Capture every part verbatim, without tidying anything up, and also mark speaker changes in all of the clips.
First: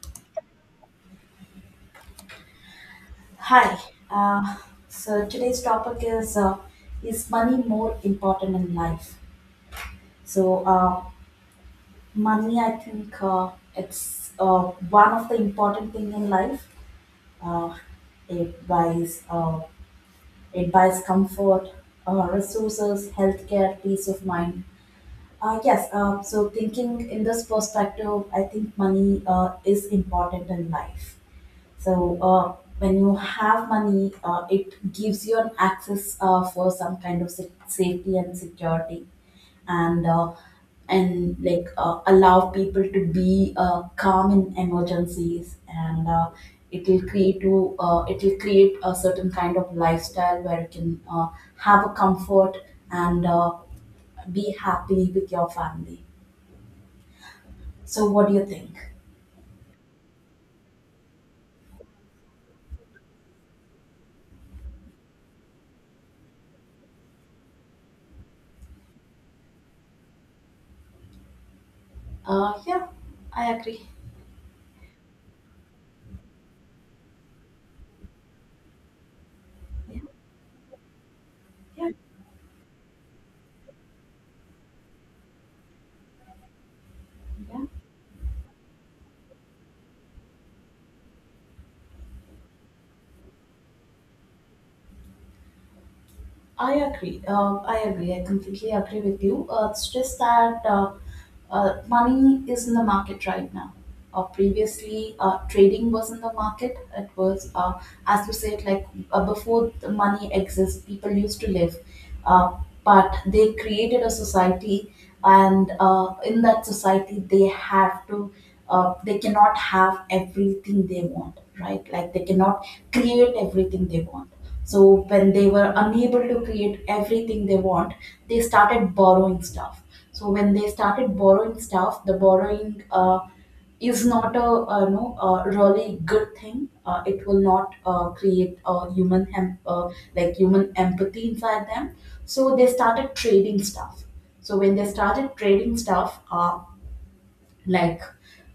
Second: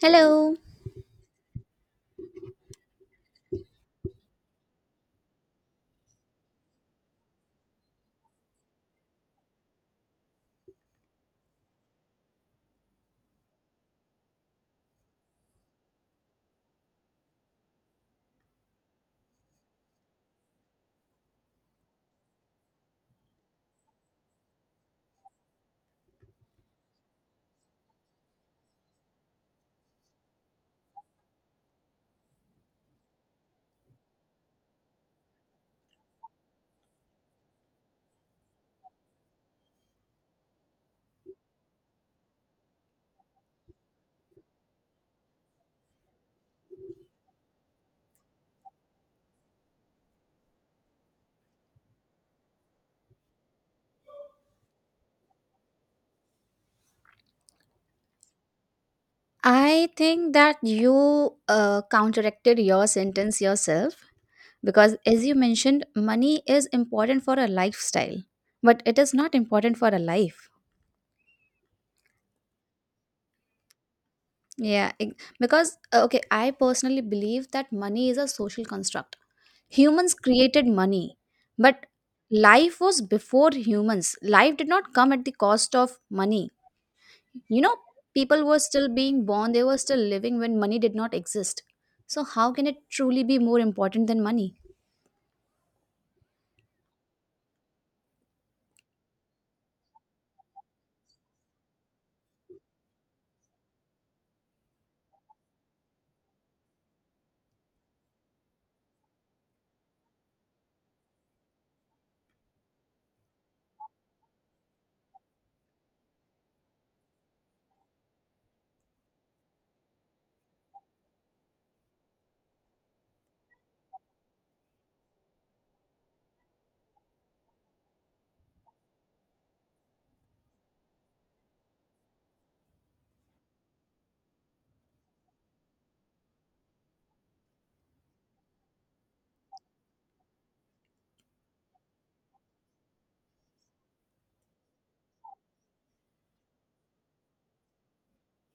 Speaker 1: Hello.
Speaker 2: Hi. Uh, so today's topic is uh, is money more important in life? So uh, Money, I think uh, it's uh, one of the important thing in life. Uh, it buys uh, it buys comfort, uh, resources, healthcare, peace of mind. Uh, yes. Uh, so thinking in this perspective, I think money uh, is important in life. So uh, when you have money, uh, it gives you an access uh, for some kind of sa- safety and security, and uh, and like uh, allow people to be uh, calm in emergencies, and uh, it will create to uh, it will create a certain kind of lifestyle where you can uh, have a comfort and uh, be happy with your family. So what do you think?
Speaker 1: I think that you uh, counteracted your sentence yourself because, as you mentioned, money is important for a lifestyle, but it is not important for a life.
Speaker 2: Uh, yeah, I agree.
Speaker 1: Yeah, ex- because, uh, okay, I personally believe that money is a social construct.
Speaker 2: Yeah,
Speaker 1: Humans created money, but
Speaker 2: yeah,
Speaker 1: life was before humans. Life did not come at the cost of money. you
Speaker 2: yeah.
Speaker 1: know People were still being born, they were still living when money did not exist, so how can it truly be more important than money?
Speaker 2: I agree. Uh, I agree. I completely agree with you. Uh, it's just that uh, uh, Money is in the market right now. Uh, previously, uh, trading was in the market. It was, uh, as you said, like uh, before the money exists, people used to live. Uh, but they created a society, and uh, in that society, they have to, uh, they cannot have everything they want, right? Like they cannot create everything they want. So when they were unable to create everything they want, they started borrowing stuff. So when they started borrowing stuff, the borrowing uh, is not a uh, you know a really good thing. Uh, it will not uh, create a human hem- uh, like human empathy inside them. So they started trading stuff. So when they started trading stuff, uh, like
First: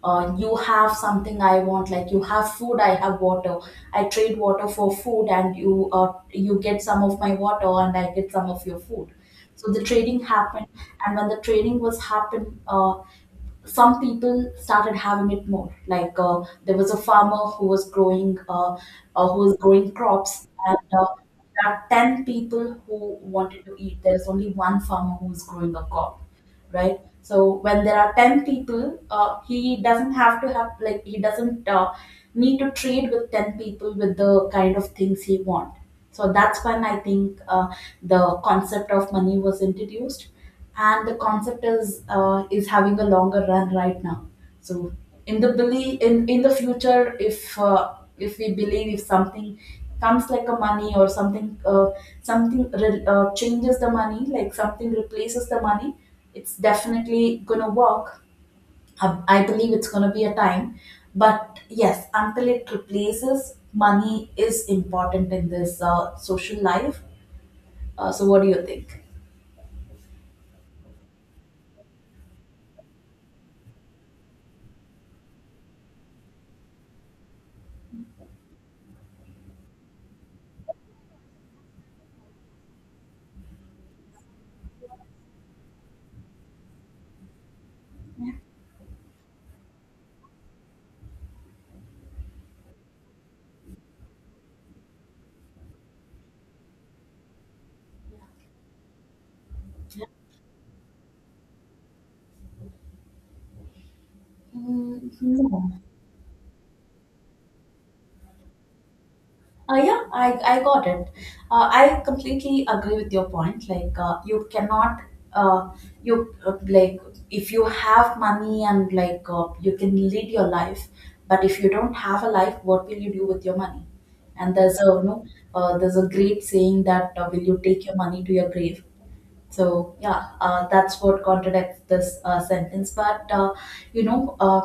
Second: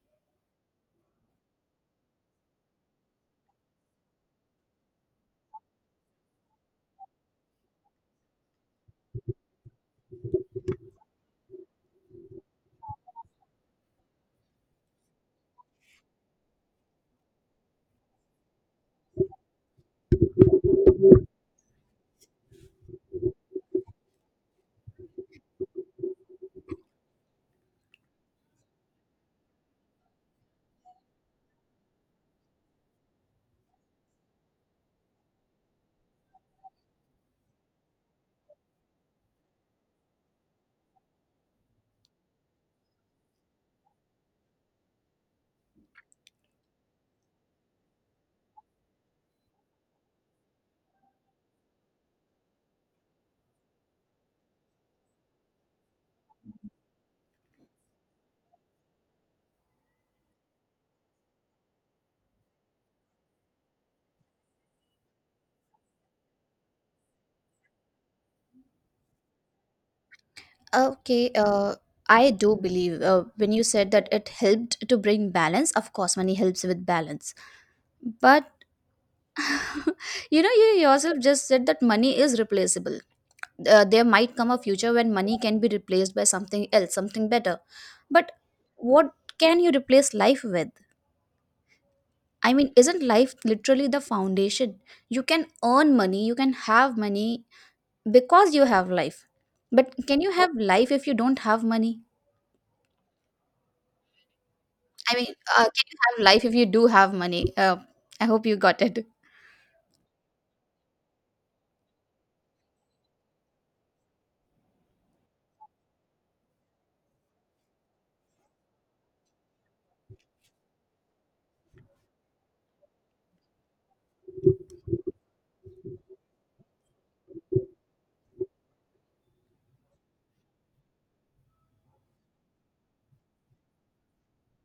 Speaker 2: uh, you have something I want, like you have food, I have water. I trade water for food, and you uh, you get some of my water and I get some of your food. So the trading happened, and when the trading was happened, uh, some people started having it more, like uh, there was a farmer who was growing uh, uh, who was growing crops, and uh, there are ten people who wanted to eat. There's only one farmer who was growing a crop, right? So when there are ten people, uh, he doesn't have to have, like, he doesn't uh, need to trade with ten people with the kind of things he want. So that's when I think uh, the concept of money was introduced. And the concept is uh, is having a longer run right now. So in the belief, in, in the future, if uh, if we believe if something comes like a money or something, uh, something re- uh, changes the money, like something replaces the money, it's definitely gonna work. I, I believe it's gonna be a time, but yes, until it replaces, money is important in this uh, social life. Uh, so, what do you think?
Speaker 1: Okay, uh, I do believe uh, when you said that it helped to bring balance. Of course, money helps with balance. But you know, you yourself just said that money is replaceable. Uh, there might come a future when money can be replaced by something else, something better. But what can you replace life with? I mean, isn't life literally the foundation? You can earn money, you can have money because you have life. But can you have life if you don't have money?
Speaker 2: Mm,
Speaker 1: I mean, uh,
Speaker 2: no.
Speaker 1: can you have life if you do have money? uh, I hope you got it.
Speaker 2: Uh, yeah, I, I got it. Uh, I completely agree with your point. Like, uh, you cannot, uh, you uh, like, if you have money and like, uh, you can lead your life, but if you don't have a life, what will you do with your money? And there's a, you know, uh, there's a great saying that uh, will you take your money to your grave? So yeah, uh, that's what contradicts this uh, sentence. But uh, you know, uh,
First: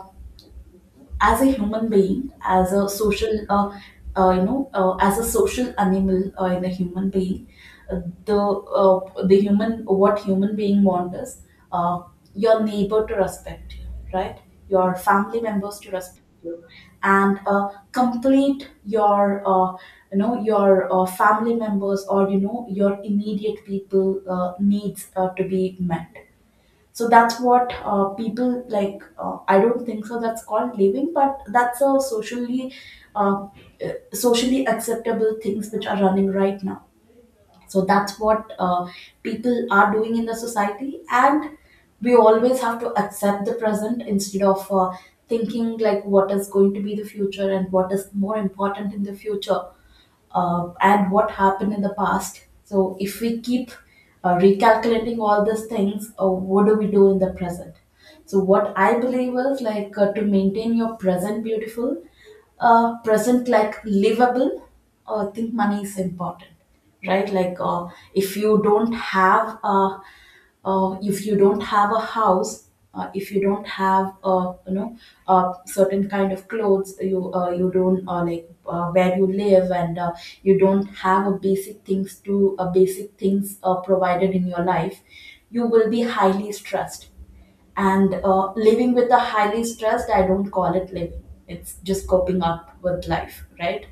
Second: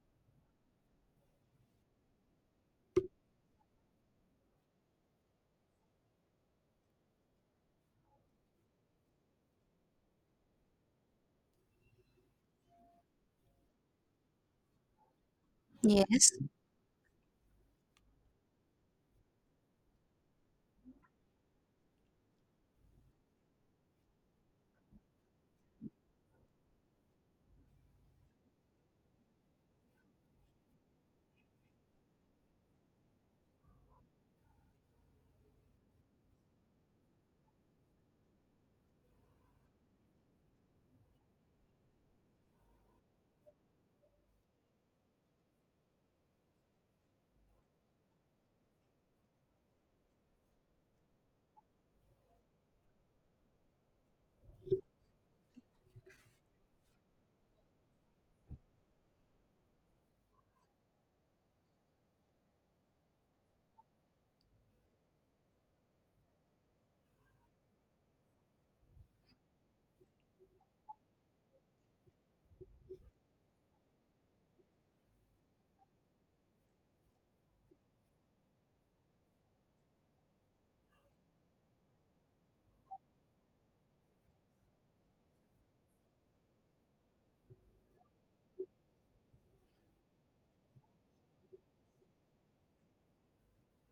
Speaker 2: as a human being, as a social, uh, uh, you know, uh, as a social animal uh, in a human being, uh, the uh, the human what human being wants is uh, your neighbor to respect you, right? Your family members to respect
Speaker 1: yes
Speaker 2: you, and uh, complete your uh, you know your uh, family members or you know your immediate people uh, needs uh, to be met. So that's what uh, people like. Uh, I don't think so. That's called living, but that's a socially, uh, uh, socially acceptable things which are running right now. So that's what uh, people are doing in the society, and we always have to accept the present instead of uh, thinking like what is going to be the future and what is more important in the future, uh, and what happened in the past. So, if we keep uh, recalculating all these things, uh, what do we do in the present? So, what I believe is like uh, to maintain your present beautiful, uh, present like livable, uh, I think money is important, right? Like, uh, if you don't have uh, uh, if you don't have a house, uh, if you don't have uh, you know uh, certain kind of clothes, you uh, you don't uh, like uh, where you live, and uh, you don't have a basic things to uh, basic things uh, provided in your life, you will be highly stressed. And uh, living with a highly stressed, I don't call it living. It's just coping up with life, right?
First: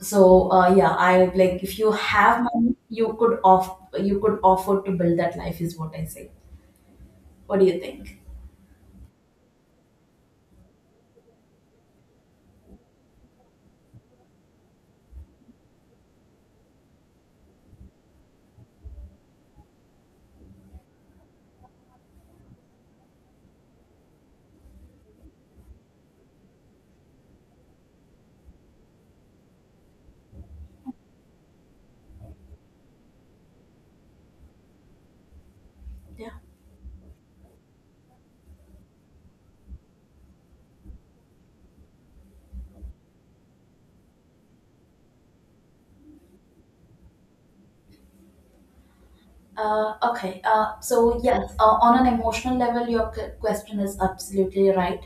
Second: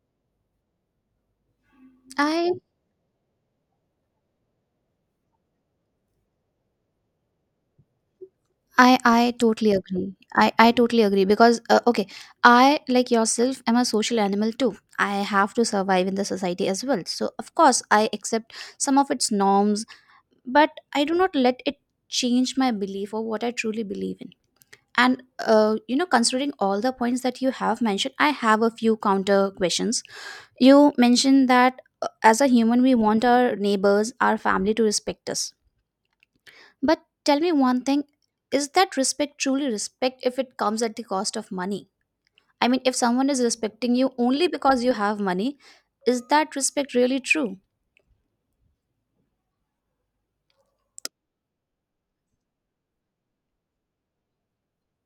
Speaker 2: So uh, yeah i like, if you have
Speaker 1: i
Speaker 2: money, you could off you could offer to build that life is what I say. What do you think?
Speaker 1: I I totally agree. I I totally agree because uh, okay, I, like yourself, am a social animal too. I have to survive in the society as well. So of course I accept some of its norms, but I do not let it change my belief or what I truly believe in. And uh, you know, considering all the points that you have mentioned, I have a few counter questions. You mentioned that uh, as a human, we want our neighbors, our family to respect us,
Speaker 2: Yeah.
Speaker 1: but tell me one thing. Is that respect truly respect if it comes at the cost of money? I mean, if someone is respecting you only because you have money, is that respect really true?
Speaker 2: Uh, okay. Uh, so yes, uh, on an emotional level, your c- question is absolutely right.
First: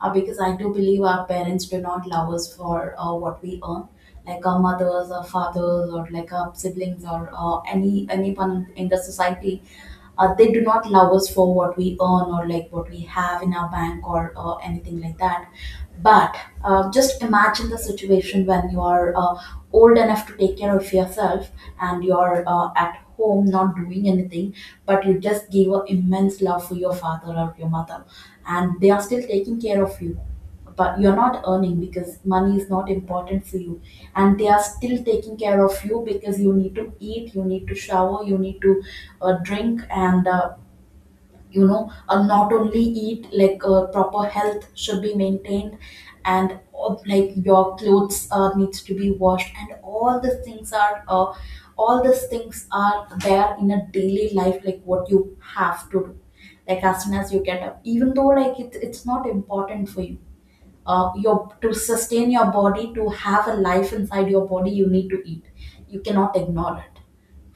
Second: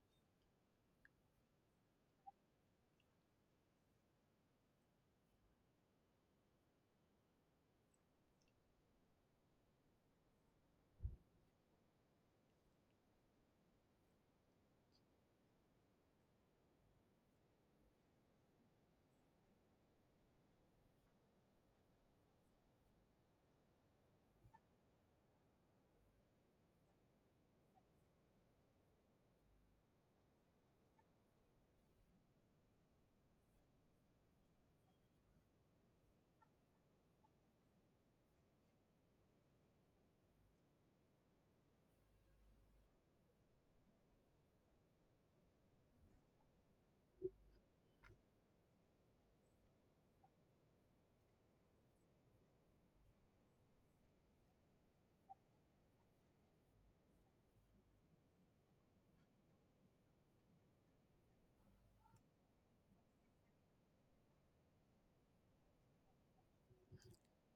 Speaker 2: Uh, because I do believe our parents do not love us for uh, what we earn, like our mothers, our fathers, or like our siblings, or uh, any anyone in the society. Uh, they do not love us for what we earn or like what we have in our bank or uh, anything like that. But uh, just imagine the situation when you are uh, old enough to take care of yourself and you're uh, at home not doing anything, but you just gave an immense love for your father or your mother, and they are still taking care of you. But you're not earning because money is not important for you, and they are still taking care of you because you need to eat, you need to shower, you need to uh, drink, and uh, you know uh, not only eat, like uh, proper health should be maintained, and uh, like your clothes uh, needs to be washed, and all the things are uh, all these things are there in a daily life, like what you have to do, like as soon as you get up, even though like it, it's not important for you. Uh, your To sustain your body, to have a life inside your body, you need to eat. You cannot ignore it,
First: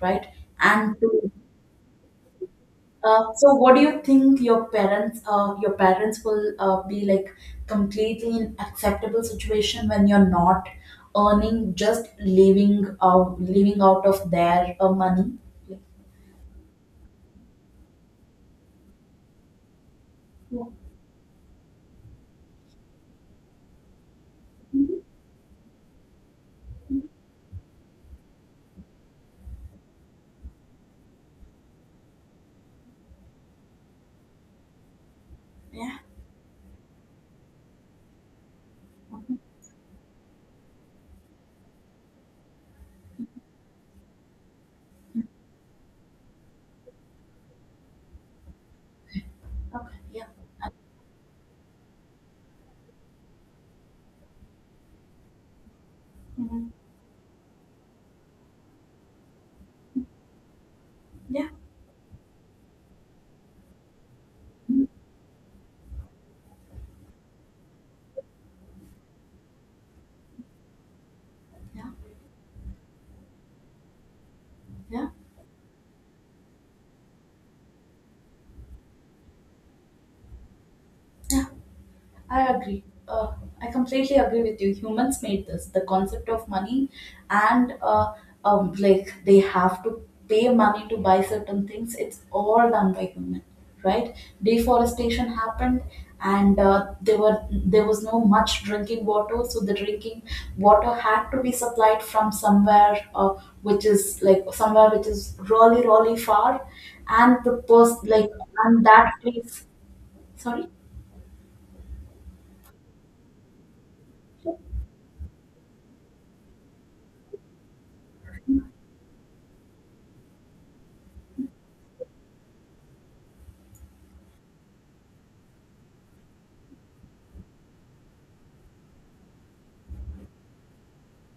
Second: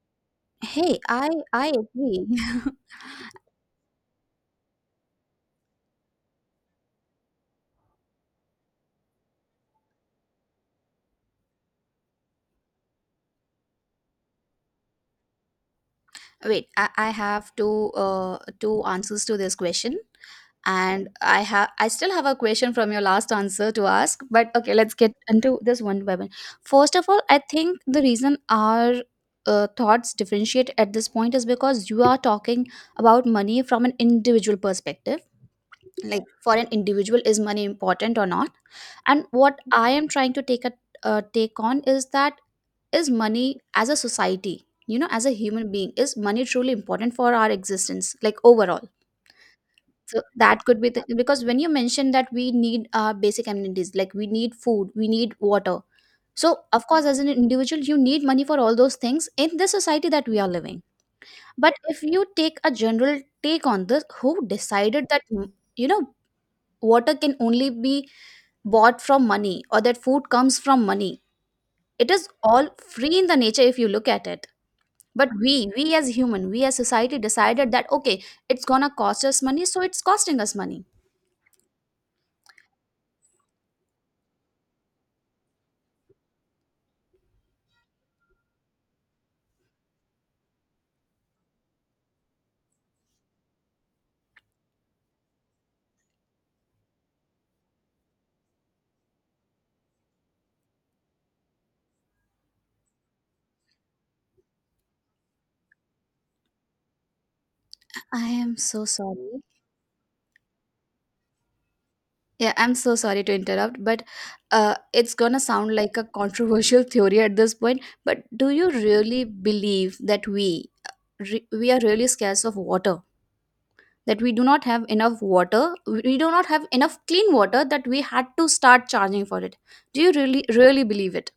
Speaker 2: right?
Speaker 1: Hey,
Speaker 2: and to
Speaker 1: I I agree.
Speaker 2: uh, so what do you think your parents uh, your parents will uh, be like completely in acceptable situation when you're not earning, just living out living out of their uh, money?
Speaker 1: Wait, I, I have two uh, two answers to this question,
Speaker 2: Like,
Speaker 1: and I have I still have a question from your last answer to ask. But okay, let's get into this one by one. First of all, I think the reason our uh, thoughts differentiate at this point is because you are talking about money from an individual perspective.
Speaker 2: yeah.
Speaker 1: Like, for an individual, is money important or not? And
Speaker 2: Mhm. Mhm.
Speaker 1: what I am trying to take a uh, take on is, that is money, as a society, you know, as a human being, is money truly important for our existence, like overall?
Speaker 2: Yeah, okay,
Speaker 1: So
Speaker 2: yeah.
Speaker 1: that could be the, because when you mentioned that we need uh, basic amenities, like we need food, we need water, so
Speaker 2: Mhm.
Speaker 1: of course as an individual you need money for all those things in the society that we are living.
Speaker 2: Yeah,
Speaker 1: But if you take a general take on this, who decided that, mm, you know, water can only be bought from money, or that food comes from money?
Speaker 2: yeah,
Speaker 1: It is all free in the nature if you look at it.
Speaker 2: yeah,
Speaker 1: But we we as human, we as society decided that, okay, it's gonna cost us money, so it's costing us money.
Speaker 2: yeah, I agree. Uh, I completely agree with you. Humans made this, the concept of money, and uh, um, like they have to pay money to buy certain things. It's all done by human, right? Deforestation happened, and uh, there were there was no much drinking water, so the drinking water had to be supplied from somewhere, uh, which is like somewhere which is really really far, and the post
Speaker 1: I
Speaker 2: like
Speaker 1: am so
Speaker 2: and that
Speaker 1: sorry.
Speaker 2: place. Sorry.
Speaker 1: Yeah, I'm so sorry to interrupt, but uh, it's gonna sound like a controversial theory at this point, but do you really believe that we uh, re- we are really scarce of water, that we do not have enough water, we do not have enough clean water, that we had to start charging for it? Do you really really believe it?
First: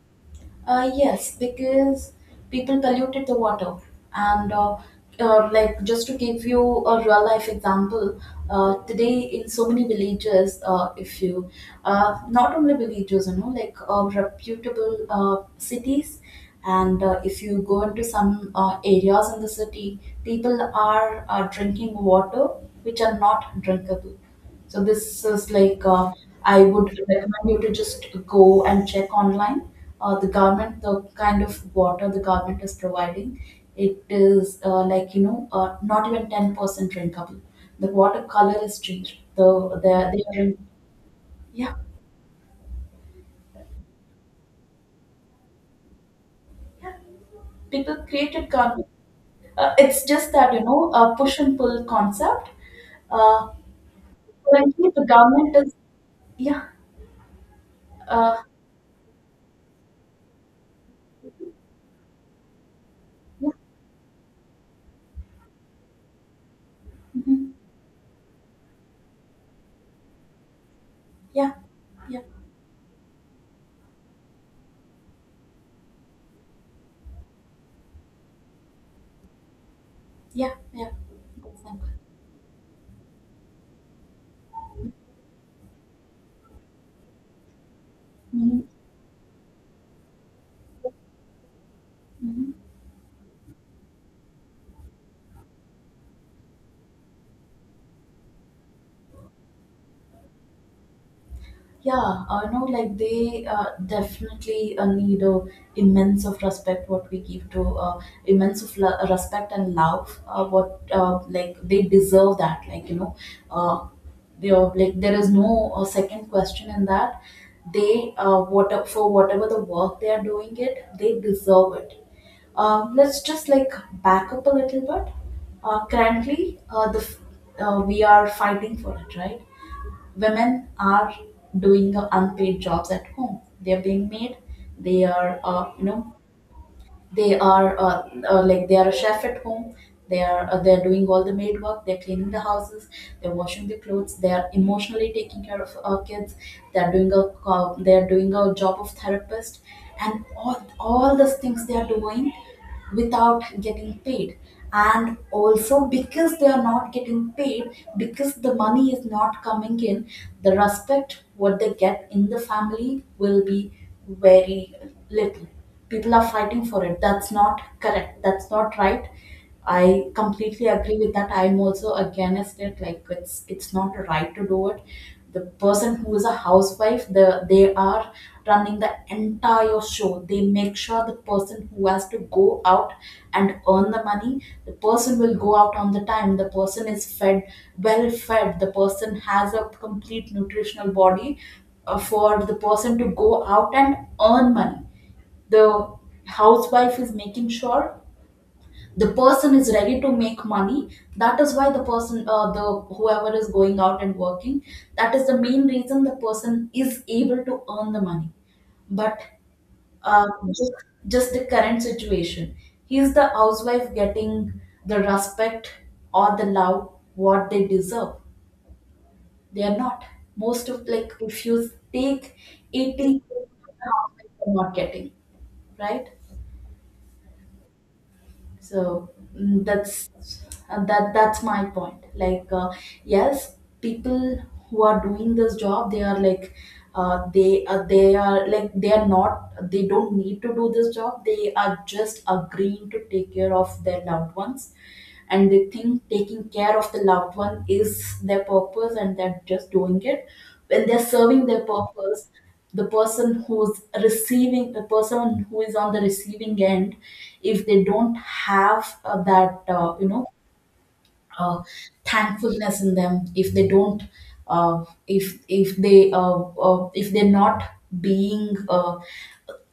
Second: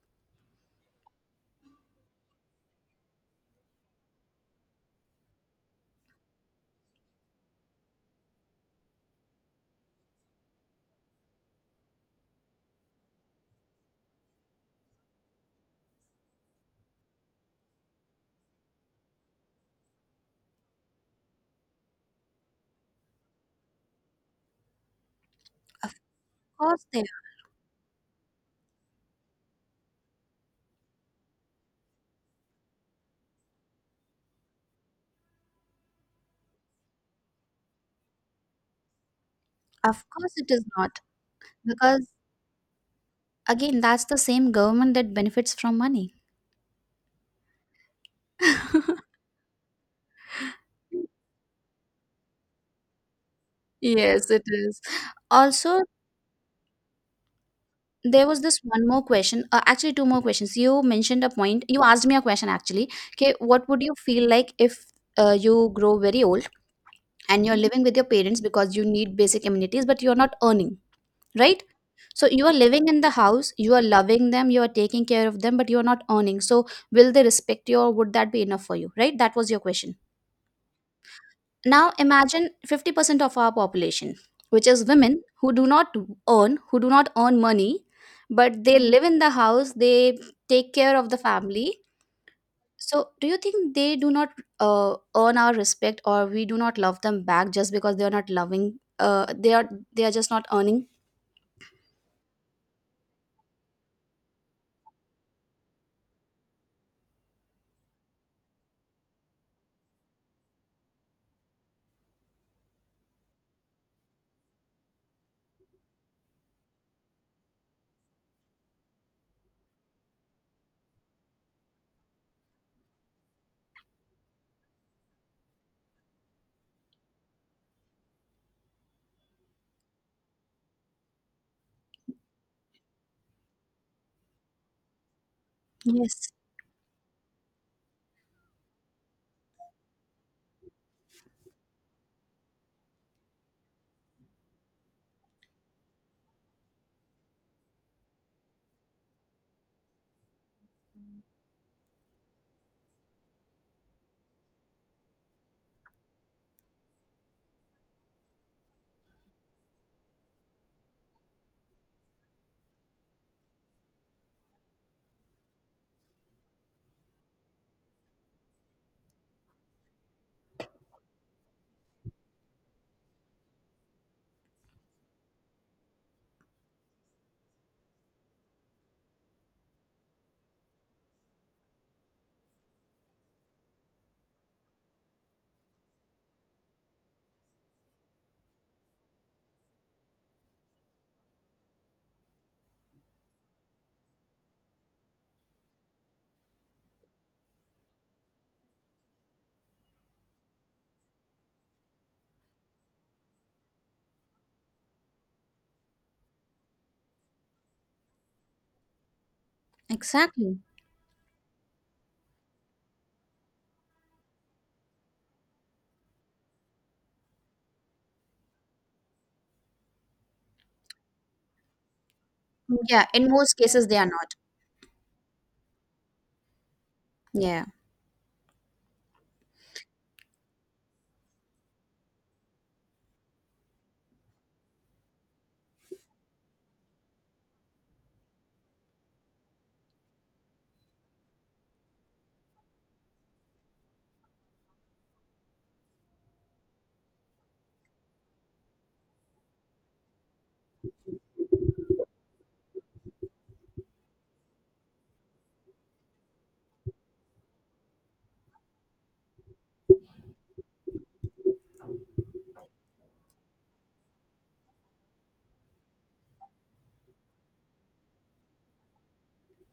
Speaker 2: Uh, yes, because people polluted the water. And uh, uh, like Just to give you a real life example, uh, today in so many villages, uh, if you uh, not only villages, you know, like uh, reputable uh, cities, and uh, if you go into some uh, areas in the city, people are, are drinking water which are not drinkable. So this is like
Speaker 1: Of
Speaker 2: uh, I
Speaker 1: course
Speaker 2: would
Speaker 1: they are.
Speaker 2: recommend you to just go and check online. Uh, the government, the kind of water the government is providing, it is uh, like you know uh, not even ten percent drinkable. The water color is changed. The
Speaker 1: Of
Speaker 2: they
Speaker 1: course
Speaker 2: they
Speaker 1: it
Speaker 2: are
Speaker 1: is not,
Speaker 2: yeah,
Speaker 1: because, again, that's the same government that benefits from money.
Speaker 2: yeah, people created government. Uh, it's just that you know a push and pull concept. Uh,
Speaker 1: Yes, it is.
Speaker 2: Currently the government is
Speaker 1: Also,
Speaker 2: yeah,
Speaker 1: there
Speaker 2: uh,
Speaker 1: was this one more question, uh, actually two more questions. You mentioned a point, you asked me a question actually. Okay,
Speaker 2: yeah,
Speaker 1: what would you feel like if uh, you grow very old and
Speaker 2: mhm,
Speaker 1: you're living with your parents because you need basic amenities, but you're not earning,
Speaker 2: yeah,
Speaker 1: right?
Speaker 2: yeah,
Speaker 1: So you are living in the house, you are loving them, you are taking care of them, but you are not earning. So will they respect you, or would that be enough for you, right? That was your question.
Speaker 2: yeah, yeah. That's simple.
Speaker 1: Now imagine fifty percent of our population, which is women, who do not earn, who do not earn money, but
Speaker 2: Mhm,
Speaker 1: they live in the house, they take care of the family.
Speaker 2: mhm.
Speaker 1: So, do you think they do not uh, earn our respect, or we do not love them back just because they are not loving? Uh, they are they are just not earning.
Speaker 2: Yeah, I know, like they uh, definitely uh, need a immense of respect what we give to, uh, immense of lo- respect and love uh, what uh, like they deserve that, like you know uh, they are like, there is no uh, second question in that. They uh, What, for whatever the work they are doing, it, they deserve it. Um, let's just like back up a little bit. Uh, currently, uh, the f- uh, we are fighting for it, right? Women are doing the unpaid jobs at home. They're being made. They are, uh, you know,
Speaker 1: Yes,
Speaker 2: they are uh, uh, like they are a chef at home. They are uh, they're doing all the maid work. They're cleaning the houses, they're washing the clothes, they're emotionally taking care of our kids. They're doing a co- they're doing a job of therapist, and all all these things they are doing without getting paid. And also because they are not getting paid, because the money is not coming in, the respect what they get in the family will be very little. People are fighting for it. That's not correct, that's not right. I completely agree with that. I'm also against it. Like, it's it's not right to do it. The person who is a housewife, the they are running the entire show. They make sure the person who has to go out and earn the money, the person will go out on the time, the person is fed, well fed, the person has a complete nutritional body uh, for the person to go out and earn money. The housewife is making sure the person is ready to make money. That is why the person, uh, the whoever is going out and working, that is the main reason the person is able to earn the money. But um,
Speaker 1: exactly.
Speaker 2: just, just the current situation, is the housewife getting the respect or the love what they deserve? They are not. Most of, like, if you take
Speaker 1: Yeah,
Speaker 2: eighty
Speaker 1: in most cases they are not.
Speaker 2: housewives, are not getting, right?
Speaker 1: Yeah,
Speaker 2: So mm, that's, uh, that that's my point. Like, uh, yes, people who are doing this job, they are like, uh, they uh, they are like they are not they don't need to do this job, they are just agreeing to take care of their loved ones. And they think taking care of the loved one is their purpose, and they're just doing it. When they're serving their purpose, the person who's receiving, the person who is on the receiving end, if they don't have uh, that, uh, you know uh, thankfulness in them, if they don't uh, if if they uh, uh, if they're not being uh,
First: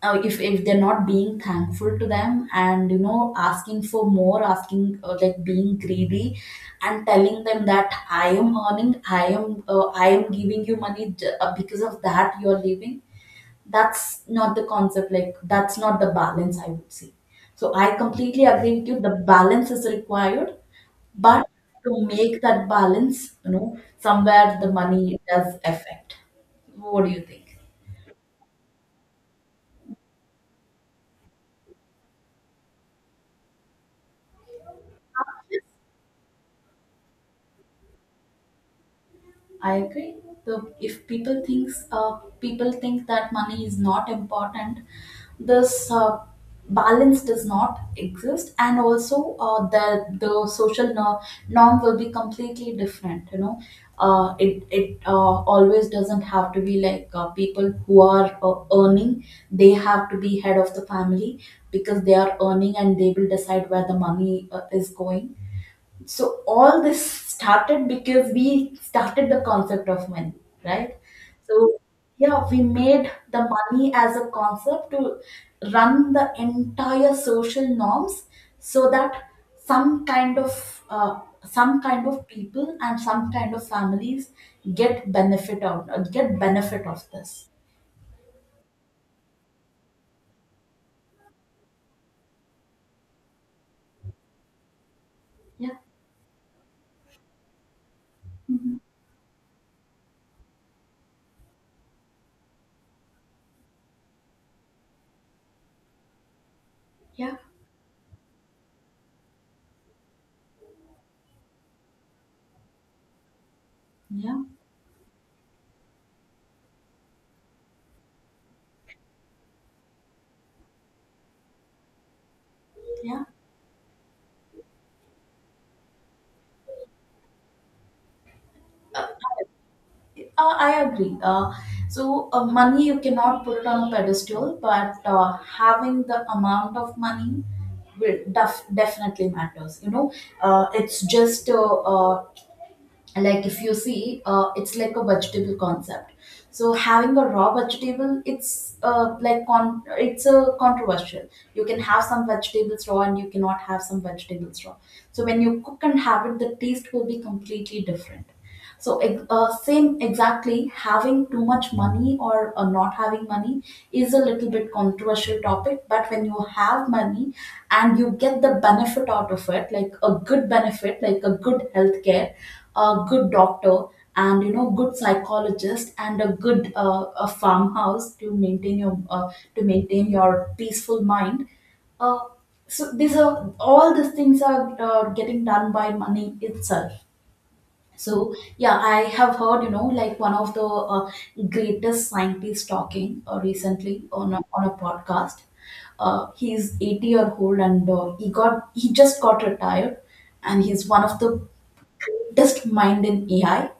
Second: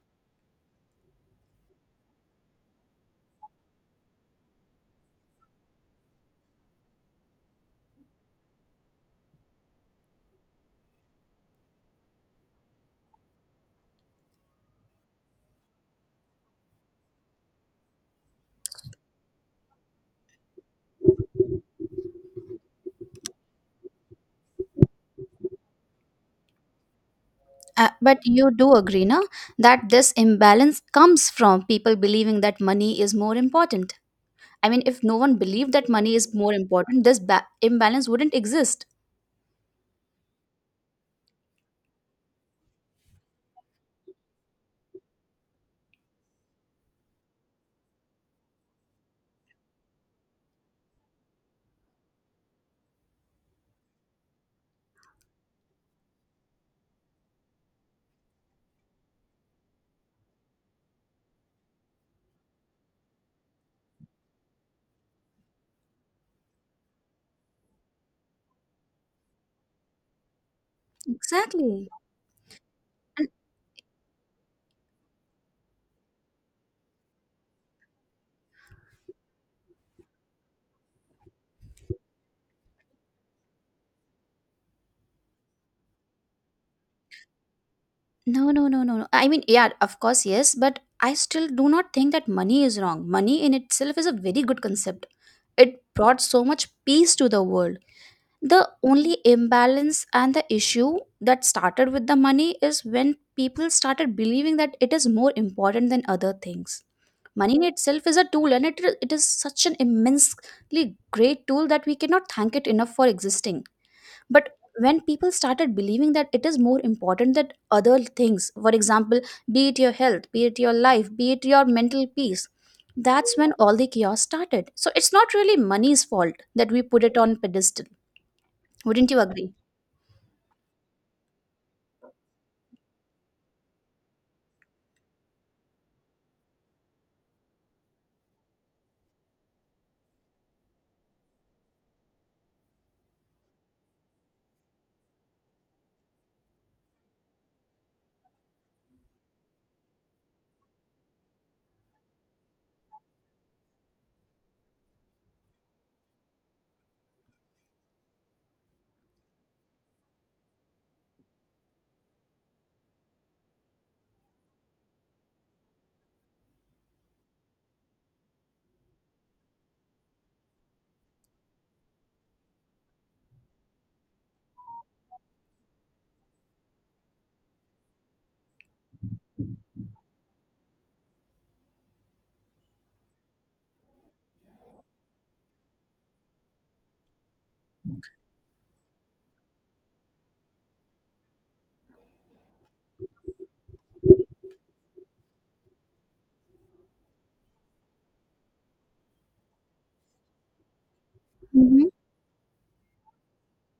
Speaker 2: uh, if if they're not being thankful to them, and, you know, asking for more, asking, uh, like, being greedy, and telling them that I am earning, i am uh, I am giving you money, j- uh, because of that you are leaving. That's not the concept. Like, that's not the balance, I would say. So I completely agree with you, the balance is required. But to make that balance, you know, somewhere the money does affect. What do you think?
Speaker 1: uh, but you do agree, na, that this imbalance comes from people believing that money is more important? I mean, if no one believed that money is more important, this ba- imbalance wouldn't exist.
Speaker 2: I agree. The, if people thinks uh, people think that money is not important, this uh, balance does not exist. And also, uh, the the social no- norm will be completely different. You know, uh, it it uh, always doesn't have to be like, uh, people who are uh, earning, they have to be head of the family because they are earning, and they will decide where the money uh, is going. So all this started because we started the concept of money, right? So
Speaker 1: Exactly.
Speaker 2: yeah, we made
Speaker 1: And
Speaker 2: the money as a concept to run the entire social norms so that some kind of uh, some kind of people and some kind of families get benefit out get benefit of this.
Speaker 1: no, no, no, no, no. I mean, yeah, of course, yes, but I still do not think that money is wrong. Money in itself is a very good concept.
Speaker 2: Yeah.
Speaker 1: It brought so much peace to the world. The
Speaker 2: Mhm.
Speaker 1: only imbalance and the issue that started with the money is when people started believing that it is more important than other things.
Speaker 2: Yeah,
Speaker 1: Money in itself is a tool, and it, it is such an immensely great tool that we cannot thank it enough for existing.
Speaker 2: yeah,
Speaker 1: But when people started believing that it is more important than other things, for example, be it your health, be it your life, be it your mental peace,
Speaker 2: yeah.
Speaker 1: that's when all the chaos started. So it's not really money's fault that we put it on pedestal. Wouldn't you agree?
Speaker 2: Uh, I agree. Uh, so, uh, money, you cannot put it on a pedestal, but uh, having the amount of money will def- definitely matters. You know, uh, it's just uh, uh, like if you see, uh, it's like a vegetable concept. So, having a raw vegetable, it's, uh, like con- it's a controversial. You can have some vegetables raw, and you cannot have some vegetables raw. So, when you cook and have it, the taste will be completely different. So, ex- uh, same exactly, having too much money or uh, not having money is a little bit controversial topic. But when you have money and you get the benefit out of it, like a good benefit, like a good healthcare, a good doctor, and, you know, good psychologist, and a good, uh, a farmhouse to maintain your uh, to maintain your peaceful mind. Uh, so these are All these things are uh, getting done by money itself. So yeah, I have heard, you know, like one of the uh, greatest scientists talking uh, recently on a, on a podcast. Uh, he's eighty year old, and uh, he got he just got retired. And he's one of the
Speaker 1: Hmm.
Speaker 2: greatest mind in ai.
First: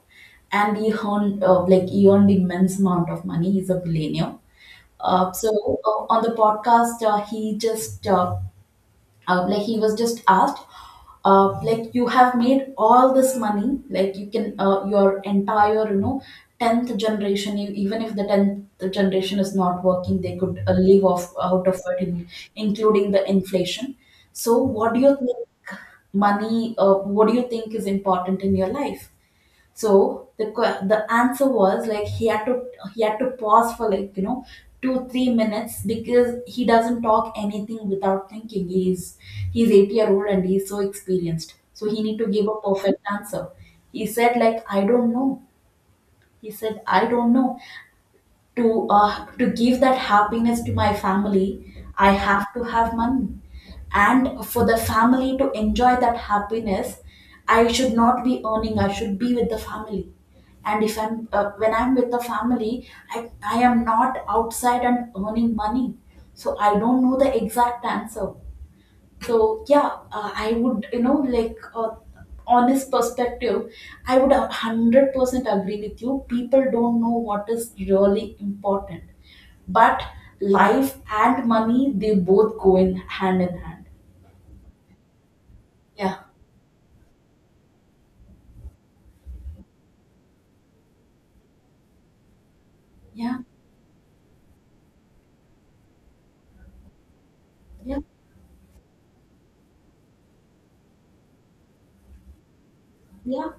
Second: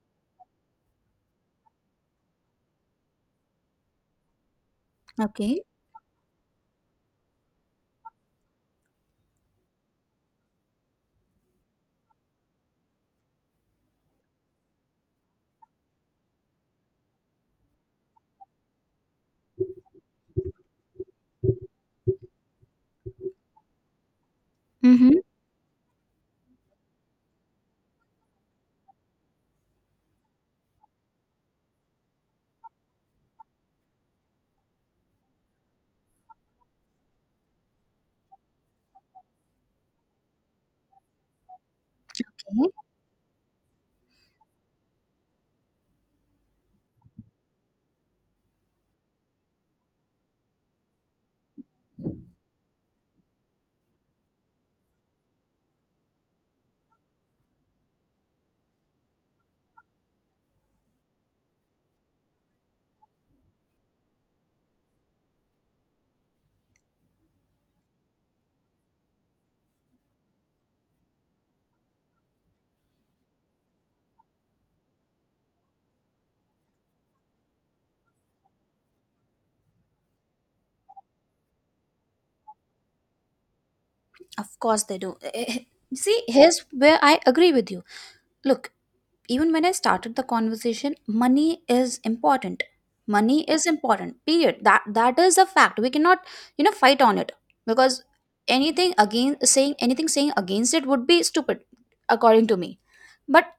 Speaker 2: And he earned, uh, like he earned immense amount of money. He's a billionaire. Uh, so
Speaker 1: Okay.
Speaker 2: uh, on the podcast, uh, he just uh, uh, like he was just asked, uh, like, you have made all this money, like, you can, uh, your entire, you know, tenth generation, you, even if the tenth generation is not working, they could uh, live off out of it in, including the inflation. So what do you
Speaker 1: Mm-hmm.
Speaker 2: think, money uh, what do you think is important in your life? So the que- the answer was, like, he had to, he had to pause for like, you know, two three minutes, because he doesn't talk anything without thinking. He's he's eighty year old, and he's so experienced. So he need to give a
Speaker 1: Mhm.
Speaker 2: perfect answer. He said, like, I don't know. He said, I don't know, to uh, to give that happiness to my family, I have to have money. And for the family to enjoy that happiness, I should not be earning, I should be with the family. And if I'm uh, when I'm with the family, i i am not outside and earning money. So I don't know the exact answer. So yeah, uh, I would, you know, like, uh, honest perspective, I would one hundred percent agree with you. People don't know what is really important, but life and money, they both go in hand in hand.
Speaker 1: Of course they do. Eh, eh,
Speaker 2: Yeah,
Speaker 1: see, here's where I agree with you. Look, even when I started the conversation, money is important.
Speaker 2: yeah,
Speaker 1: Money is important. Period. That that is a fact. We cannot, you know, fight on it
Speaker 2: yeah,
Speaker 1: because anything again, saying anything, saying against it would be stupid, according to me.
Speaker 2: yeah,
Speaker 1: But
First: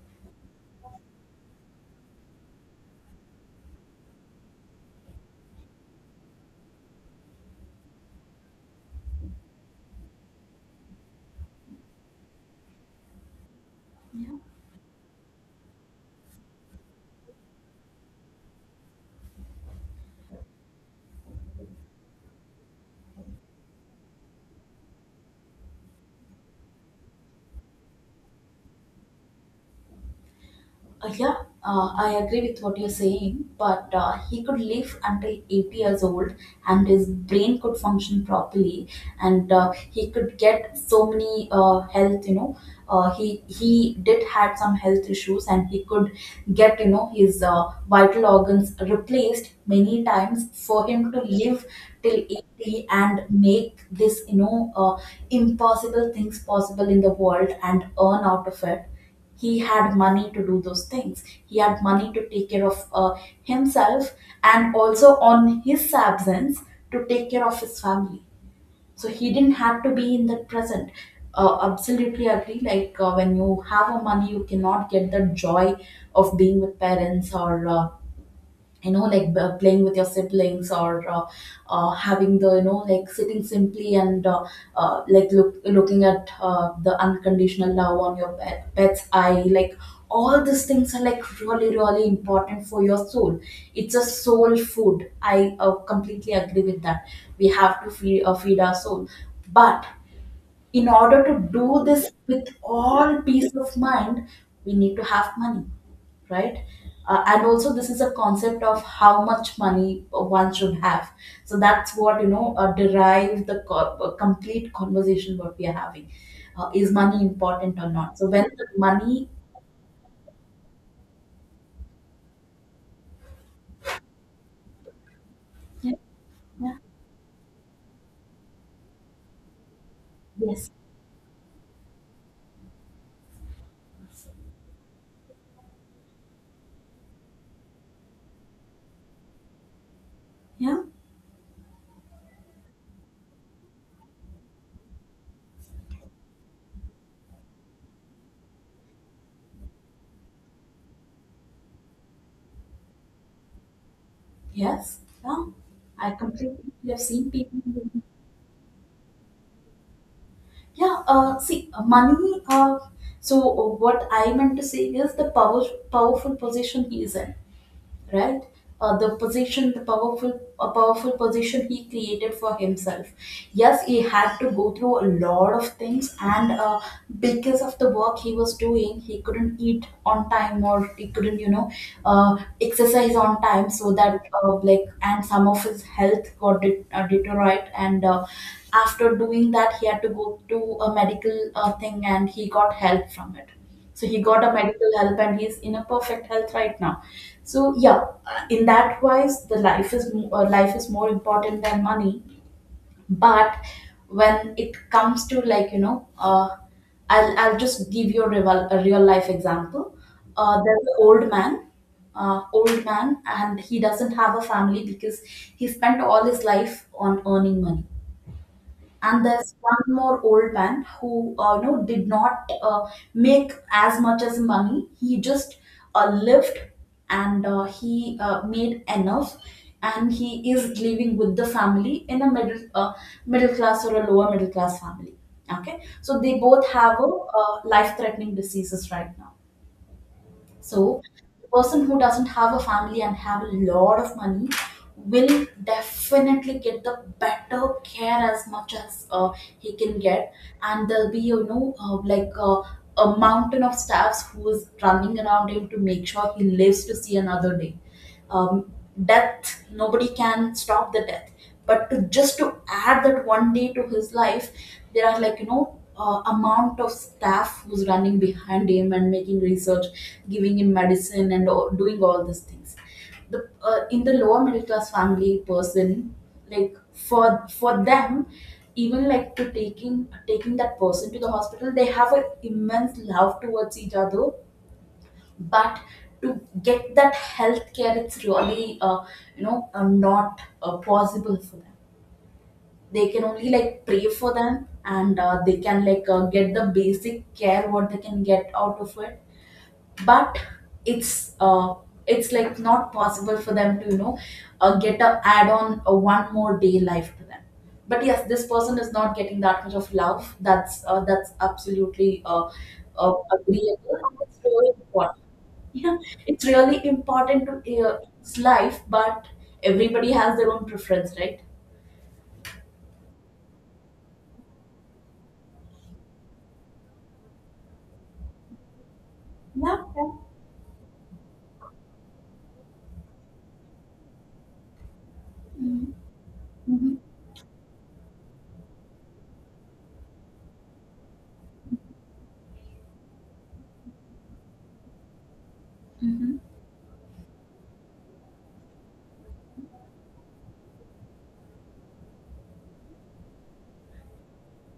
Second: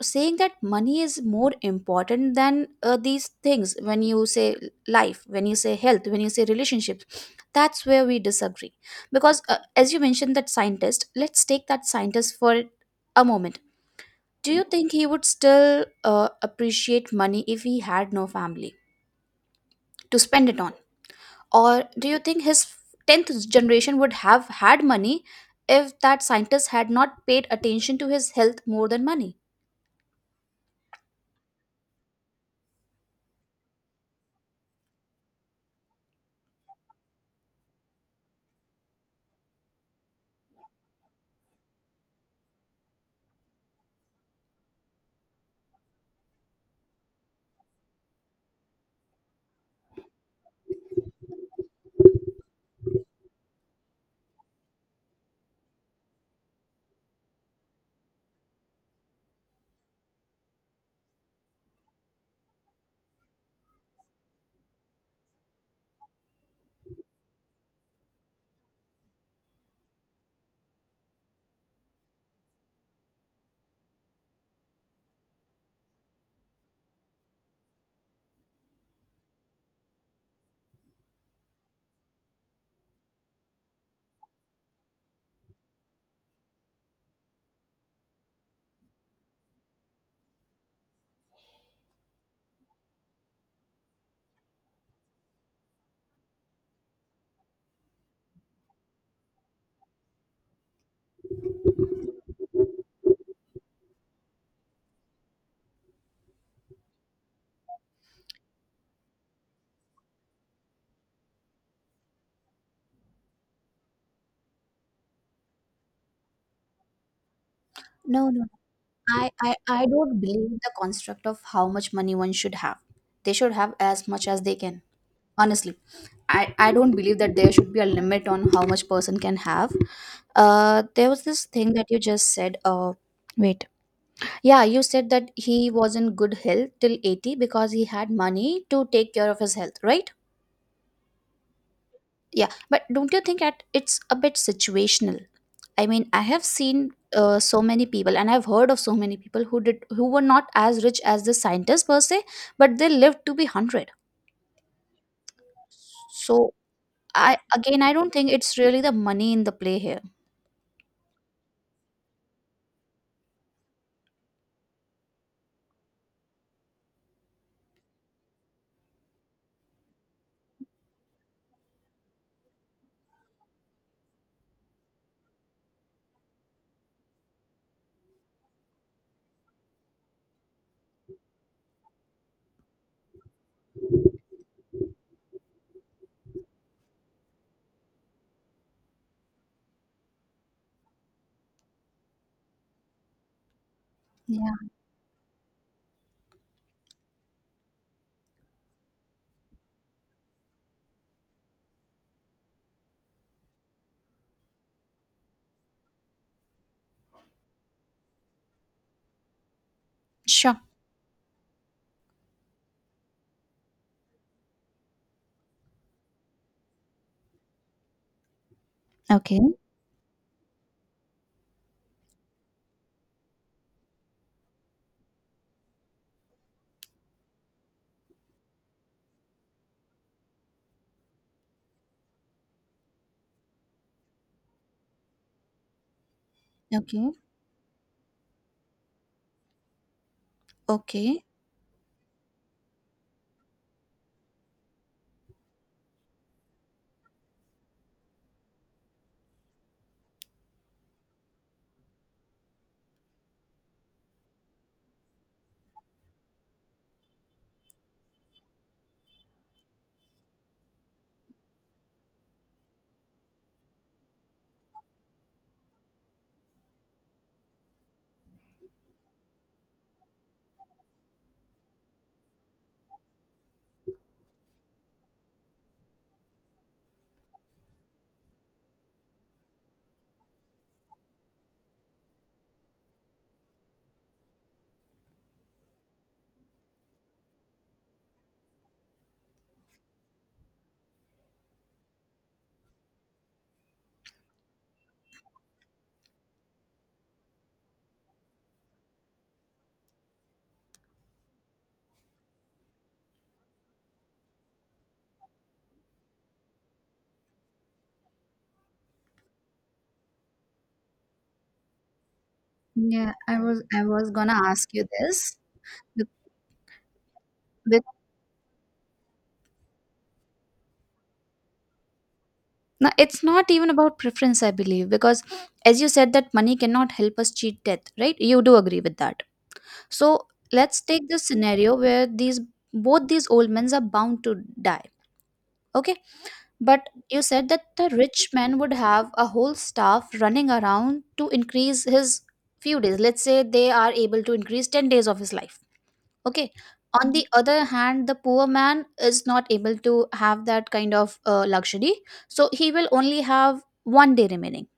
Speaker 1: saying that money is more important than uh, these things, when you say life, when you say health, when you say relationships, that's where we disagree. Because uh, as you mentioned that scientist, let's take that scientist for a moment.
Speaker 2: yeah.
Speaker 1: Do you think he would still uh, appreciate money if he had no family to spend it on? Or do you think his tenth generation would have had money if that scientist had not paid attention to his health more than money?
Speaker 2: Uh, Yeah, uh, I agree with what you're saying, but uh, he could live until eighty years old, and his brain could function properly, and uh, he could get so many uh, health, you know, uh, he he did had some health issues, and he could get, you know, his uh, vital organs replaced many times for him to live till eighty, and make this, you know, uh, impossible things possible in the world, and earn out of it. He had money to do those things. He had money to take care of uh, himself, and also on his absence, to take care of his family. So he didn't have to be in the present. Uh, absolutely agree. Like, uh, when you have a money, you cannot get the joy of being with parents, or uh, you know like uh, playing with your siblings, or uh, uh, having the, you know, like, sitting simply and, uh, uh, like look, looking at uh, the unconditional love on your pet, pet's eye. Like, all these things are like really really important for your soul. It's a soul food. I uh, completely agree with that. We have to feed, uh, feed our soul. But in order to do this with all peace of mind, we need to have money, right? Uh, and also this is a concept of how much money uh, one should have. So that's what, you know, uh, derive the co- uh, complete conversation what we are having, uh, is money important or not. So
Speaker 1: No,
Speaker 2: when
Speaker 1: no.
Speaker 2: the money,
Speaker 1: I, I, I don't believe the construct of how much money one should have. They should have as much as they can. Honestly,
Speaker 2: yeah,
Speaker 1: I, I
Speaker 2: yeah,
Speaker 1: don't believe that there should be a limit on how much person can have.
Speaker 2: yes,
Speaker 1: Uh, there was this thing that you just said. Uh, wait. Yeah, you said that he was in good health till eighty because he had money to take care of his health, right?
Speaker 2: yeah,
Speaker 1: Yeah, but don't you think that it's a bit situational? I mean, I have seen uh, so many people and I've heard of so many people who did, who were not as rich as the scientist per se, but they lived to be one hundred.
Speaker 2: yes, yeah, I
Speaker 1: So,
Speaker 2: completely have seen
Speaker 1: I
Speaker 2: people.
Speaker 1: again, I don't think it's really the money in the play here.
Speaker 2: Yeah, uh, see, uh, money. Uh, so, uh, what I meant to say is the power, powerful position he is in, right? uh, the position the powerful A powerful position he created for himself. Yes, he had to go through a lot of things, and uh, because of the work he was doing, he couldn't eat on time, or he couldn't, you know, uh, exercise on time, so that, uh, like and some of his health got de- uh, deteriorate. And uh, after doing that, he had to go to a medical uh, thing, and he got help from it. So he got a
Speaker 1: Yeah.
Speaker 2: medical help, and he's in a perfect health right now. So yeah, uh, in that wise, the life is mo- uh, life is more important than money. But when it comes to, like, you know, uh, i'll I'll just give you a real, a real life example. Uh,
Speaker 1: Sure.
Speaker 2: there's an old man uh, Old man, and he doesn't have a family, because he spent all his life on earning money. And there's
Speaker 1: Okay.
Speaker 2: one more old man who, uh, you know, did not uh, make as much as money. He just uh, lived, and uh, he uh, made enough, and he is living with the family in a middle uh, middle class or a lower middle class family. Okay, so they both have a
Speaker 1: Okay.
Speaker 2: uh, life threatening diseases right now. So
Speaker 1: Okay.
Speaker 2: the person who doesn't have a family and have a lot of money will definitely get the better care as much as uh, he can get, and there'll be, you know, uh, like uh, a mountain of staffs who is running around him to make sure he lives to see another day. um, Death, nobody can stop the death. But to just to add that one day To his life, there are, like, you know uh, amount of staff who's running behind him and making research, giving him medicine and all, doing all these things. The uh, in the lower middle class family person, like, for for them, even, like, to taking taking that person to the hospital, they have an immense love towards each other. But to get that health care, it's really uh, you know uh, not uh, possible for them. They can only, like, pray for them and uh, they can, like, uh, get the basic care what they can get out of it. But it's uh it's like not possible for them to you know uh, get a add on a one more day life to them. But yes, this person is not getting that much of love. That's uh, that's absolutely uh,
Speaker 1: Yeah,
Speaker 2: uh
Speaker 1: I was I
Speaker 2: agreeable.
Speaker 1: was gonna
Speaker 2: It's
Speaker 1: ask
Speaker 2: really
Speaker 1: you
Speaker 2: important.
Speaker 1: this
Speaker 2: Yeah.
Speaker 1: be-
Speaker 2: It's really important to uh, it's life. But everybody has their own preference, right?
Speaker 1: now it's not even about preference, I believe, because, as you said, that money cannot help us cheat death, right? You do agree with that.
Speaker 2: Yeah.
Speaker 1: So let's take the scenario where these both these old men are bound to die.
Speaker 2: Mm-hmm.
Speaker 1: Okay. But you said that the rich man would have a whole staff running around to increase his few days. Let's say they are able to increase ten days of his life.
Speaker 2: Mm-hmm.
Speaker 1: Okay. On the other hand, the poor man is not able to have that kind of uh, luxury. So he will only have one day remaining.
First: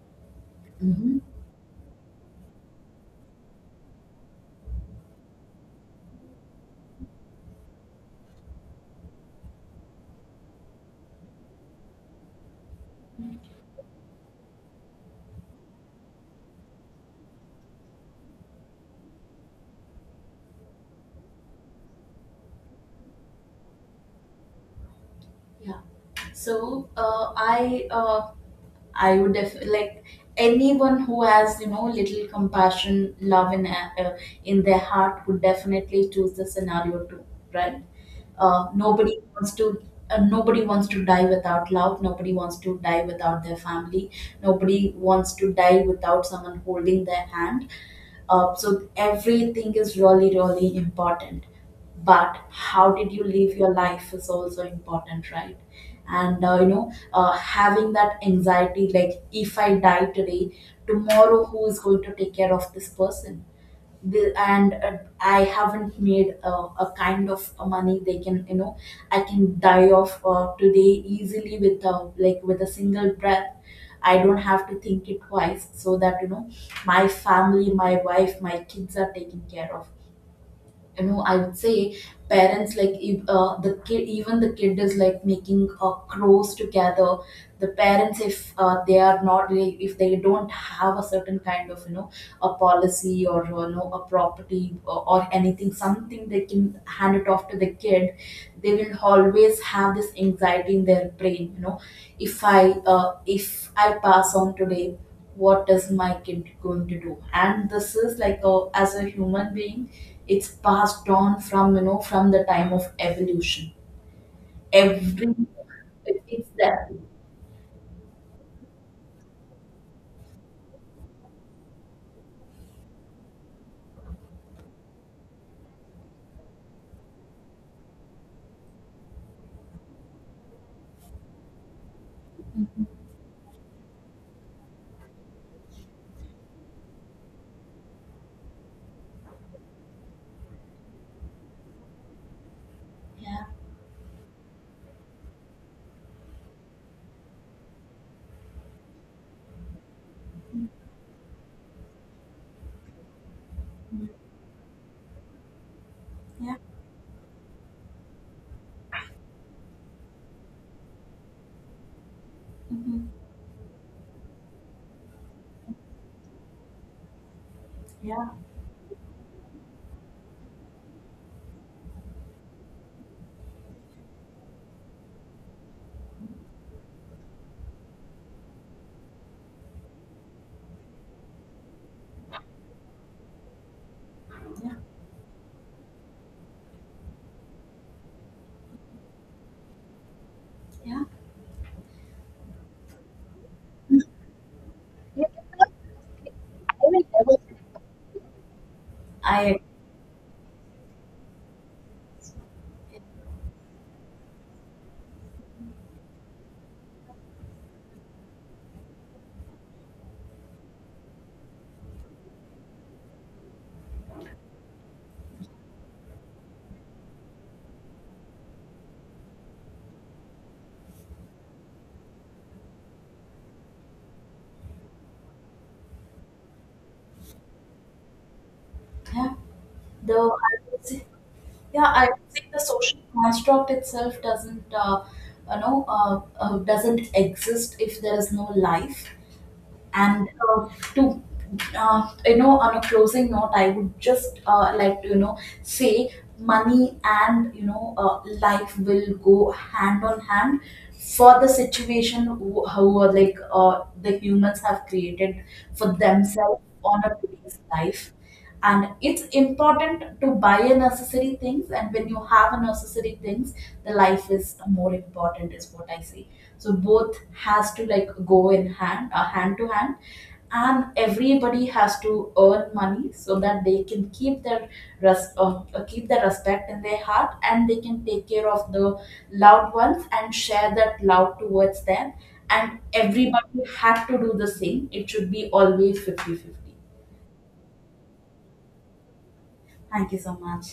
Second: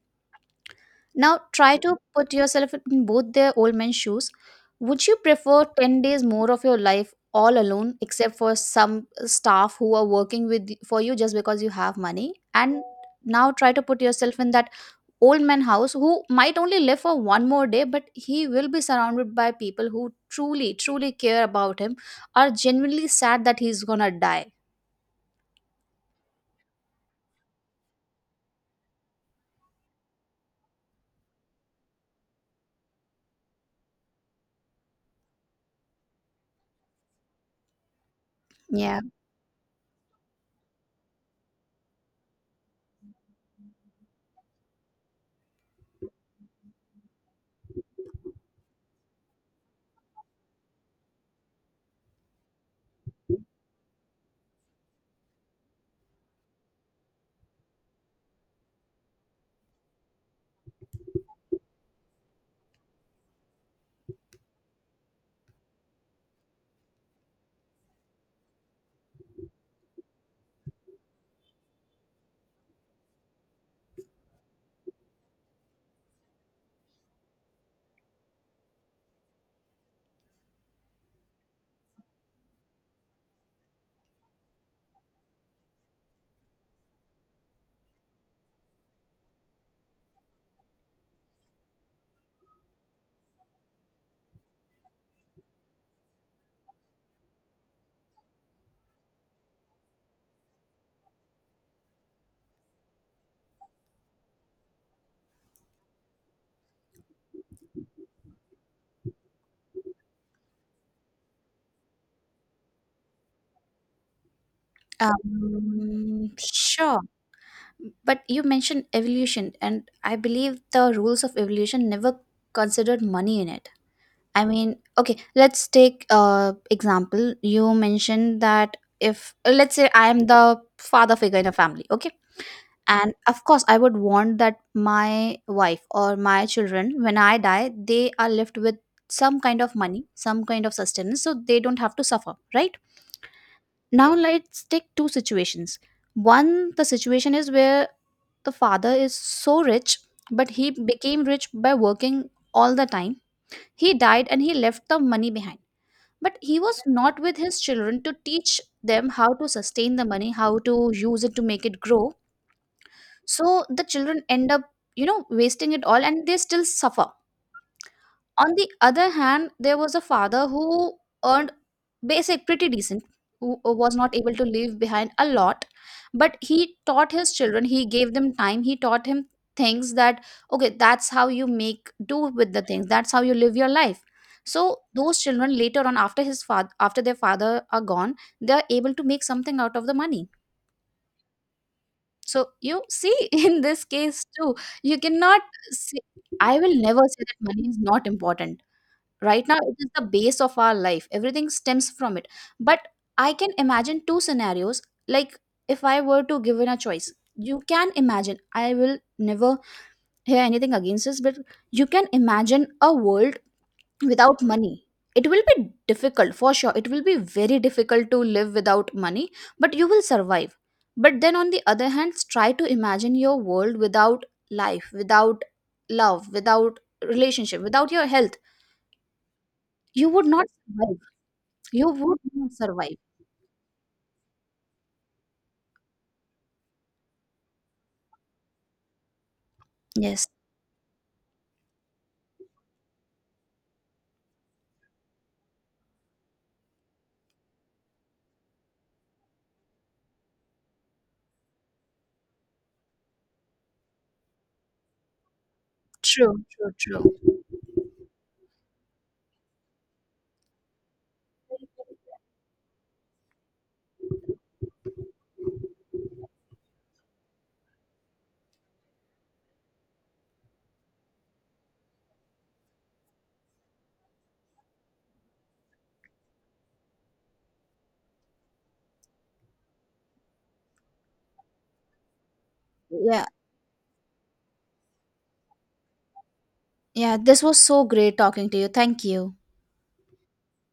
Speaker 2: Mm-hmm.
Speaker 1: Now, try to put yourself in both the old man's shoes. Would you prefer ten days more of your life all alone, except for some staff who are working with for you just because you have money? And now try to put yourself in that old man house who might only live for one more day, but he will be surrounded by people who truly truly care about him, are genuinely sad that he's gonna die.
Speaker 2: Yeah. so uh, i uh, I would def- like, anyone who has, you know, little compassion, love in uh, in their heart would definitely choose the scenario too, right? Uh,
Speaker 1: Yeah.
Speaker 2: nobody wants to. Uh, nobody wants to die without love. Nobody wants to die without their family. Nobody wants to die without someone holding their hand. Uh, so everything is really, really important, but how did you live your life is also important, right? And uh, you know uh, having that anxiety, like, if I die today, tomorrow who is going to take care of this person? The- and uh, I haven't made a, a kind of uh, money they can, you know, I can die off uh, today easily with a, like, with a single breath. I don't have to think it twice, so that, you know, my family, my wife, my kids are taken care of. You know, I would say parents, like if, uh, the kid even the kid is like making uh, crows together, the parents, if uh, they are not really- if they don't have a certain kind of, you know, a policy or, you know, a property, or, or anything, something they can hand it off to the kid, they will always have this anxiety in their brain, you know. if i uh, if I pass on today, what is my kid going to do? And this is like a, as a human being, it's passed on from, you know, from the time of evolution, every— it-
Speaker 1: um
Speaker 2: it's there.
Speaker 1: sure But you mentioned evolution, and I believe the rules of evolution never considered money in it. I mean, okay, let's take uh example. You mentioned that, if, let's say, I am the father figure in a family, okay, and of course I would want that my wife or my children, when I die, they are left with some kind of money, some kind of sustenance, so they don't have to suffer, right?
Speaker 2: Yeah.
Speaker 1: Now let's take two situations. One, the situation is where the father is so rich, but he became rich by working all the time. He
Speaker 2: Mm.
Speaker 1: died and he left the money behind, but
Speaker 2: Yeah.
Speaker 1: he was not with his children to teach them how to sustain the money, how to use it to make it grow.
Speaker 2: Hmm.
Speaker 1: So the children end up, you know, wasting it all and they still suffer.
Speaker 2: Yeah.
Speaker 1: On the other hand, there was a father who earned basic, pretty decent, who uh, was not able to leave behind a lot, but he taught his children, he gave them time, he taught him things that, okay, that's how you make do with the things, that's how you live your life.
Speaker 2: Yeah.
Speaker 1: So those children, later on, after his father, after their father are gone, they are able to make something out of the money.
Speaker 2: Yeah.
Speaker 1: So you see, in this case too, you
Speaker 2: Yeah,
Speaker 1: cannot say, I will
Speaker 2: I
Speaker 1: never
Speaker 2: mean, I
Speaker 1: say that
Speaker 2: was
Speaker 1: money is not important. Right now,
Speaker 2: I
Speaker 1: it is the base of our life. Everything stems from it. But I can imagine two scenarios. Like, if I were to given a choice, you can imagine, I will never hear anything against this, but you can imagine a world without money. It will be difficult, for sure. It will be very difficult to live without money, but you will survive. But then on the other hand, try to imagine your world without life, without love, without relationship, without your health.
Speaker 2: Yeah,
Speaker 1: You would
Speaker 2: though
Speaker 1: not
Speaker 2: I would
Speaker 1: survive.
Speaker 2: say, yeah,
Speaker 1: You
Speaker 2: I
Speaker 1: would
Speaker 2: would say
Speaker 1: not
Speaker 2: the
Speaker 1: survive.
Speaker 2: social construct itself doesn't uh, you know uh, uh, doesn't exist if there is no life. And
Speaker 1: Yes,
Speaker 2: uh, to uh, you know, on a closing note, I would just uh, like to, you know, say money and, you know uh, life will go hand on hand for the situation who, who are, like, uh, the humans have created for
Speaker 1: true.
Speaker 2: themselves on a today's life. And it's important to buy a necessary things, and when you have a necessary things, the life is more important is what I say. So both has to, like, go in hand, uh, hand to hand. And everybody has to earn money so that they can keep their res- uh, uh, keep their respect in their heart, and they can take care of the loved ones and share that love towards them. And
Speaker 1: Yeah,
Speaker 2: everybody had to do the same. It should be always fifty fifty.
Speaker 1: yeah, this was so great talking to you. Thank you.
Speaker 2: Thank you so much.